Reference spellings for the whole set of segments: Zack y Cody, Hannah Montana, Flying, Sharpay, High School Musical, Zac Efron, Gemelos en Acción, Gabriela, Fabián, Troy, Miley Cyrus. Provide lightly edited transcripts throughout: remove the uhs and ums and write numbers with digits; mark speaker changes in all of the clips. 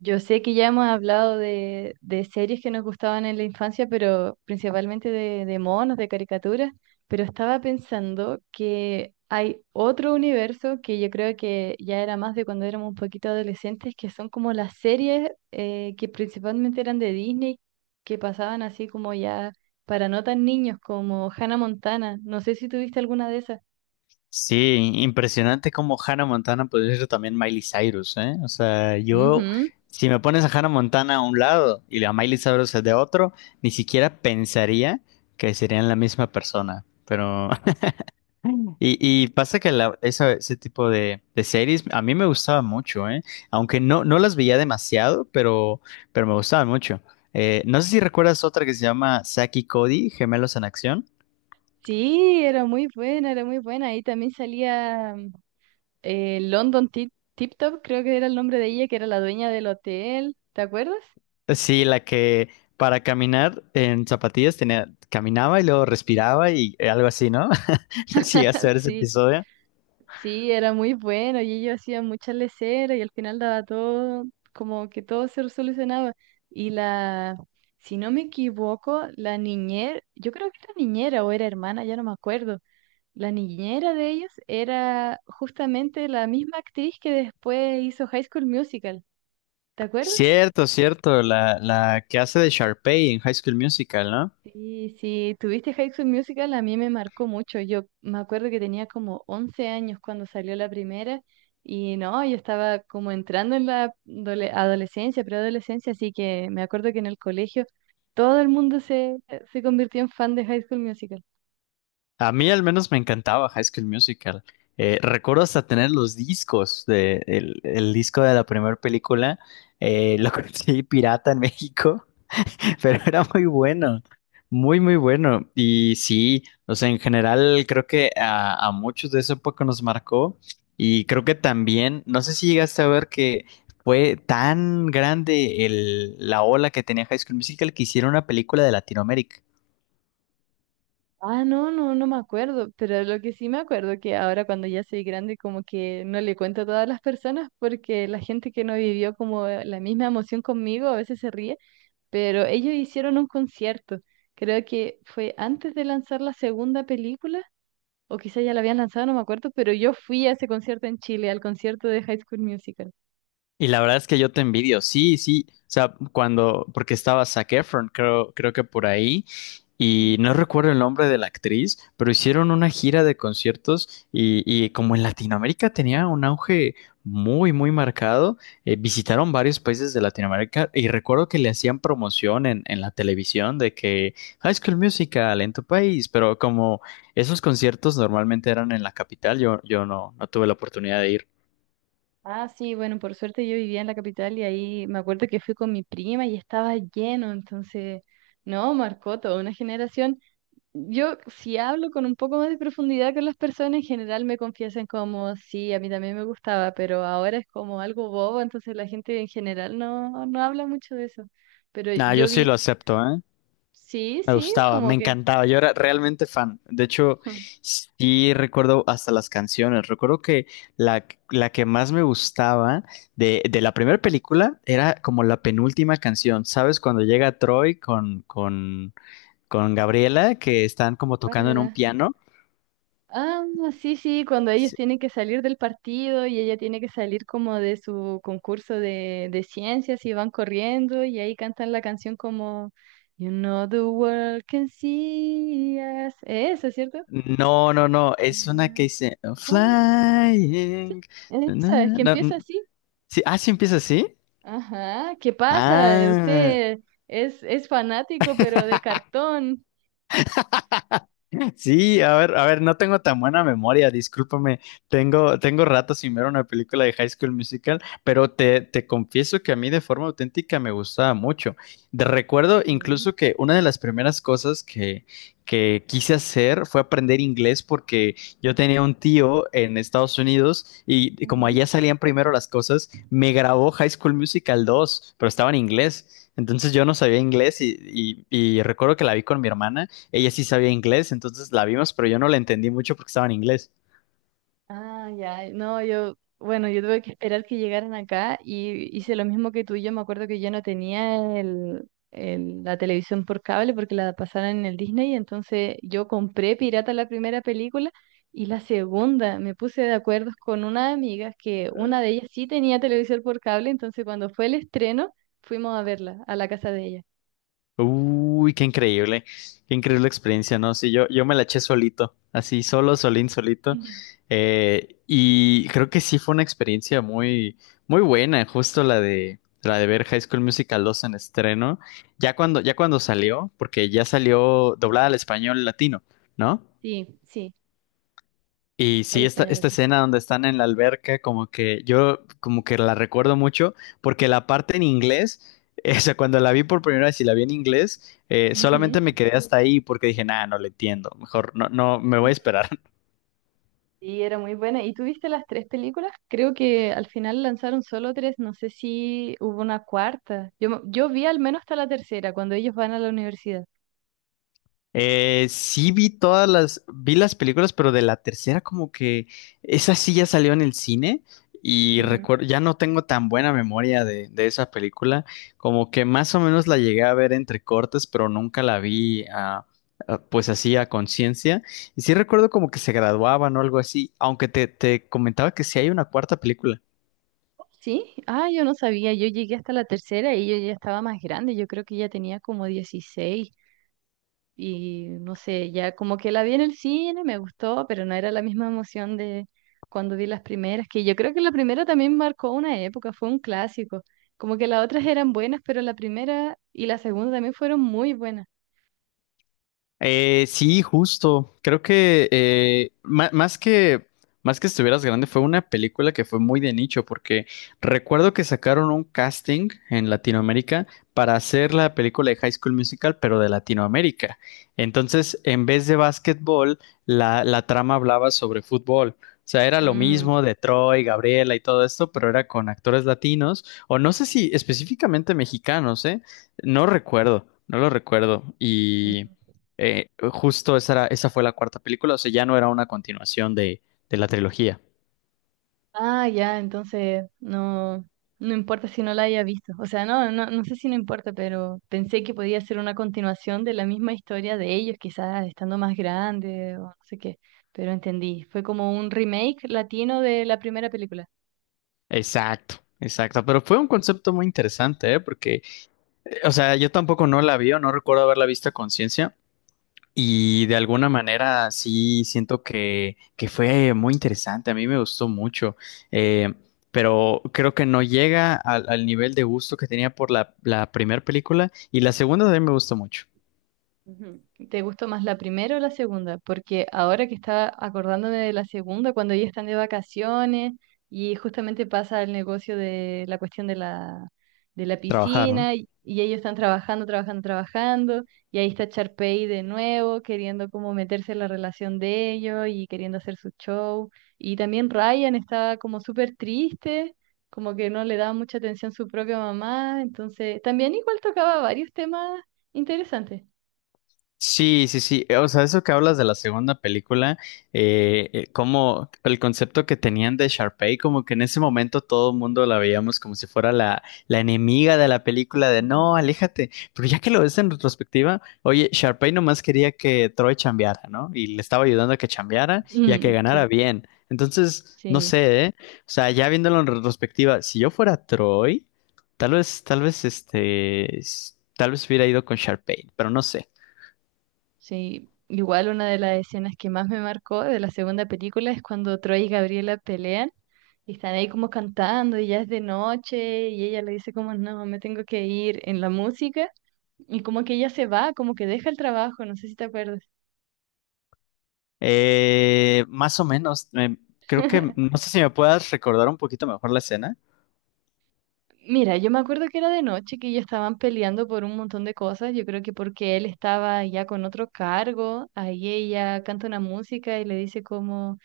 Speaker 1: Yo sé que ya hemos hablado de series que nos gustaban en la infancia, pero principalmente de monos, de caricaturas, pero estaba pensando que hay otro universo que yo creo que ya era más de cuando éramos un poquito adolescentes, que son como las series que principalmente eran de Disney, que pasaban así como ya para no tan niños, como Hannah Montana. No sé si tuviste alguna de esas.
Speaker 2: Sí, impresionante como Hannah Montana podría ser también Miley Cyrus, ¿eh? O sea, yo,
Speaker 1: Ujú.
Speaker 2: si me pones a Hannah Montana a un lado y a Miley Cyrus de otro, ni siquiera pensaría que serían la misma persona. Pero, y, y pasa que ese tipo de series a mí me gustaba mucho, ¿eh? Aunque no, no las veía demasiado, pero me gustaban mucho. No sé si recuerdas otra que se llama Zack y Cody, Gemelos en Acción.
Speaker 1: Sí, era muy buena, era muy buena. Ahí también salía. London Tip, Tip Top, creo que era el nombre de ella, que era la dueña del hotel, ¿te acuerdas?
Speaker 2: Sí, la que para caminar en zapatillas tenía, caminaba y luego respiraba y algo así, ¿no? Sí, hasta ver ese
Speaker 1: Sí,
Speaker 2: episodio.
Speaker 1: sí, era muy bueno y ellos hacían muchas leceras y al final daba todo, como que todo se solucionaba. Y la, si no me equivoco, la niñera, yo creo que era niñera o era hermana, ya no me acuerdo. La niñera de ellos era justamente la misma actriz que después hizo High School Musical, ¿te acuerdas?
Speaker 2: Cierto, cierto, la que hace de Sharpay en High School Musical, ¿no?
Speaker 1: Sí, sí, tuviste High School Musical, a mí me marcó mucho. Yo me acuerdo que tenía como 11 años cuando salió la primera y no, yo estaba como entrando en la adolescencia, preadolescencia, así que me acuerdo que en el colegio todo el mundo se convirtió en fan de High School Musical.
Speaker 2: A mí al menos me encantaba High School Musical. Recuerdo hasta tener los discos de el disco de la primera película. Lo conseguí pirata en México pero era muy bueno, muy, muy bueno. Y sí, o sea, en general creo que a muchos de esa época nos marcó y creo que también, no sé si llegaste a ver que fue tan grande la ola que tenía High School Musical que hicieron una película de Latinoamérica.
Speaker 1: Ah, no, no, no me acuerdo, pero lo que sí me acuerdo que ahora cuando ya soy grande como que no le cuento a todas las personas porque la gente que no vivió como la misma emoción conmigo a veces se ríe pero ellos hicieron un concierto. Creo que fue antes de lanzar la segunda película, o quizá ya la habían lanzado, no me acuerdo, pero yo fui a ese concierto en Chile, al concierto de High School Musical.
Speaker 2: Y la verdad es que yo te envidio, sí, sí, o sea, porque estaba Zac Efron, creo que por ahí,
Speaker 1: Ujú.
Speaker 2: y no recuerdo el nombre de la actriz, pero hicieron una gira de conciertos y como en Latinoamérica tenía un auge muy, muy marcado, visitaron varios países de Latinoamérica y recuerdo que le hacían promoción en la televisión de que High School Musical en tu país, pero como esos conciertos normalmente eran en la capital, yo no, no tuve la oportunidad de ir.
Speaker 1: Ah, sí, bueno, por suerte yo vivía en la capital y ahí me acuerdo que fui con mi prima y estaba lleno, entonces, no, marcó toda una generación. Yo, si hablo con un poco más de profundidad con las personas, en general me confiesan como, sí, a mí también me gustaba, pero ahora es como algo bobo, entonces la gente en general no, no habla mucho de eso. Pero
Speaker 2: Nah, yo
Speaker 1: yo
Speaker 2: sí
Speaker 1: vi,
Speaker 2: lo acepto, ¿eh?
Speaker 1: sí,
Speaker 2: Me
Speaker 1: sí,
Speaker 2: gustaba, me
Speaker 1: como que,
Speaker 2: encantaba. Yo era realmente fan. De hecho, sí recuerdo hasta las canciones. Recuerdo que la, la, que más me gustaba de la primera película era como la penúltima canción. ¿Sabes? Cuando llega Troy con, con Gabriela, que están como tocando
Speaker 1: vale,
Speaker 2: en un
Speaker 1: da.
Speaker 2: piano.
Speaker 1: Ah, sí, sí, cuando ellos
Speaker 2: Sí.
Speaker 1: tienen que salir del partido y ella tiene que salir como de su concurso de ciencias y van corriendo y ahí cantan la canción como, "You know the world can see us". Eso, ¿cierto?
Speaker 2: No, no, no. Es una que
Speaker 1: Elena,
Speaker 2: dice
Speaker 1: ¿cuál?
Speaker 2: Flying. Na,
Speaker 1: Esa, es que
Speaker 2: na, na.
Speaker 1: empieza así.
Speaker 2: Sí, ah, sí empieza así.
Speaker 1: Ajá, ¿qué pasa?
Speaker 2: Ah,
Speaker 1: Usted es fanático, pero de cartón.
Speaker 2: sí, a ver, no tengo tan buena memoria, discúlpame. Tengo rato sin ver una película de High School Musical, pero te confieso que a mí de forma auténtica me gustaba mucho. Recuerdo
Speaker 1: Ujú,
Speaker 2: incluso que una de las primeras cosas que quise hacer fue aprender inglés porque yo tenía un tío en Estados Unidos y como
Speaker 1: ujú.
Speaker 2: allá salían primero las cosas, me grabó High School Musical 2, pero estaba en inglés. Entonces yo no sabía inglés y recuerdo que la vi con mi hermana, ella sí sabía inglés, entonces la vimos, pero yo no la entendí mucho porque estaba en inglés.
Speaker 1: Ah, ya, no, yo, bueno, yo tuve que esperar que llegaran acá y hice lo mismo que tú. Yo me acuerdo que yo no tenía la televisión por cable porque la pasaron en el Disney, entonces yo compré pirata la primera película y la segunda me puse de acuerdo con una amiga que una de ellas sí tenía televisión por cable, entonces cuando fue el estreno fuimos a verla a la casa de ella.
Speaker 2: Uy, qué increíble experiencia, ¿no? Sí, yo me la eché solito, así, solo, solín, solito.
Speaker 1: Ujú.
Speaker 2: Y creo que sí fue una experiencia muy, muy buena, justo la de ver High School Musical 2 en estreno. Ya cuando salió, porque ya salió doblada al español latino, ¿no?
Speaker 1: Sí, sí,
Speaker 2: Y
Speaker 1: al
Speaker 2: sí, esta,
Speaker 1: español
Speaker 2: esta
Speaker 1: latino.
Speaker 2: escena donde están en la alberca, como que yo como que la recuerdo mucho, porque la parte en inglés, o sea, cuando la vi por primera vez y la vi en inglés, solamente me quedé hasta ahí porque dije, nada, no le entiendo, mejor no, no, me voy a
Speaker 1: Ujú.
Speaker 2: esperar.
Speaker 1: Sí, era muy buena. ¿Y tú viste las tres películas? Creo que al final lanzaron solo tres, no sé si hubo una cuarta. Yo, yo vi al menos hasta la tercera, cuando ellos van a la universidad.
Speaker 2: Sí vi vi las películas, pero de la tercera como que esa sí ya salió en el cine y
Speaker 1: Ujú.
Speaker 2: recuerdo, ya no tengo tan buena memoria de esa película, como que más o menos la llegué a ver entre cortes, pero nunca la vi pues así a conciencia. Y sí recuerdo como que se graduaban o algo así, aunque te comentaba que sí hay una cuarta película.
Speaker 1: Sí, ah, yo no sabía, yo llegué hasta la tercera y yo ya estaba más grande, yo creo que ya tenía como 16. Y no sé, ya como que la vi en el cine, me gustó, pero no era la misma emoción de cuando vi las primeras, que yo creo que la primera también marcó una época, fue un clásico. Como que las otras eran buenas, pero la primera y la segunda también fueron muy buenas.
Speaker 2: Sí, justo. Creo que más que estuvieras grande fue una película que fue muy de nicho porque recuerdo que sacaron un casting en Latinoamérica para hacer la película de High School Musical, pero de Latinoamérica. Entonces, en vez de básquetbol, la trama hablaba sobre fútbol. O sea, era lo
Speaker 1: Mm,
Speaker 2: mismo de Troy, Gabriela y todo esto, pero era con actores latinos, o no sé si específicamente mexicanos, ¿eh? No recuerdo, no lo recuerdo. Y
Speaker 1: mm.
Speaker 2: justo esa fue la cuarta película, o sea, ya no era una continuación de la trilogía.
Speaker 1: Ah, ya, entonces no, no importa si no la haya visto. O sea, no, no, no sé si no importa, pero pensé que podía ser una continuación de la misma historia de ellos, quizás estando más grande o no sé qué. Pero entendí, fue como un remake latino de la primera película.
Speaker 2: Exacto, exacto. Pero fue un concepto muy interesante, ¿eh? Porque, o sea, yo tampoco no la vi o no recuerdo haberla visto a conciencia. Y de alguna manera sí siento que fue muy interesante. A mí me gustó mucho. Eh, pero creo que no llega al nivel de gusto que tenía por la primera película. Y la segunda también me gustó mucho.
Speaker 1: Ujú. ¿Te gustó más la primera o la segunda? Porque ahora que estaba acordándome de la segunda, cuando ellos están de vacaciones y justamente pasa el negocio de la cuestión de la
Speaker 2: Trabajaron.
Speaker 1: piscina y ellos están trabajando y ahí está Charpey de nuevo queriendo como meterse en la relación de ellos y queriendo hacer su show. Y también Ryan estaba como súper triste, como que no le daba mucha atención su propia mamá, entonces también igual tocaba varios temas interesantes.
Speaker 2: Sí, sí, sí. O sea, eso que hablas de la segunda película, como el concepto que tenían de Sharpay, como que en ese momento todo el mundo la veíamos como si fuera la enemiga de la película, de no,
Speaker 1: Ujú.
Speaker 2: aléjate. Pero ya que lo ves en retrospectiva, oye, Sharpay nomás quería que Troy chambeara, ¿no? Y le estaba ayudando a que chambeara y a que
Speaker 1: Mm, sí,
Speaker 2: ganara bien. Entonces, no
Speaker 1: sí,
Speaker 2: sé, ¿eh? O sea, ya viéndolo en retrospectiva, si yo fuera Troy, tal vez hubiera ido con Sharpay, pero no sé.
Speaker 1: sí. Igual una de las escenas que más me marcó de la segunda película es cuando Troy y Gabriela pelean y están ahí como cantando y ya es de noche y ella le dice como no, me tengo que ir en la música y como que ella se va, como que deja el trabajo, no sé si te acuerdas.
Speaker 2: Más o menos, creo que, no sé si me puedas recordar un poquito mejor la escena.
Speaker 1: Mira, yo me acuerdo que era de noche, que ya estaban peleando por un montón de cosas, yo creo que porque él estaba ya con otro cargo, ahí ella canta una música y le dice como...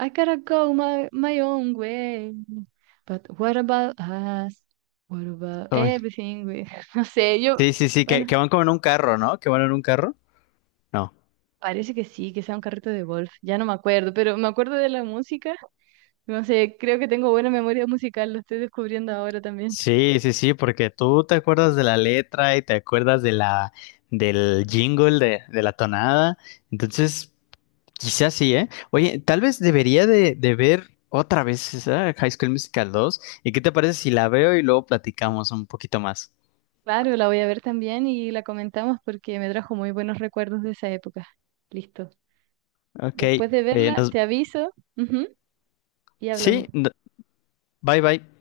Speaker 1: "I gotta go my own way. But what about us? What about
Speaker 2: Uy.
Speaker 1: everything? We-" No sé, yo,
Speaker 2: Sí, sí, sí, que,
Speaker 1: bueno,
Speaker 2: que van como en un carro, ¿no? Que van en un carro. No.
Speaker 1: parece que sí, que sea un carrito de golf. Ya no me acuerdo, pero me acuerdo de la música. No sé, creo que tengo buena memoria musical, lo estoy descubriendo ahora también.
Speaker 2: Sí, sí, sí, porque tú te acuerdas de la letra y te acuerdas de del jingle, de la tonada. Entonces, quizás sí, ¿eh? Oye, tal vez debería de ver otra vez esa High School Musical dos. ¿Y qué te parece si la veo y luego platicamos un poquito más?
Speaker 1: Claro, la voy a ver también y la comentamos porque me trajo muy buenos recuerdos de esa época. Listo.
Speaker 2: Ok,
Speaker 1: Después de verla, te aviso, ujú, y hablamos.
Speaker 2: sí, bye bye.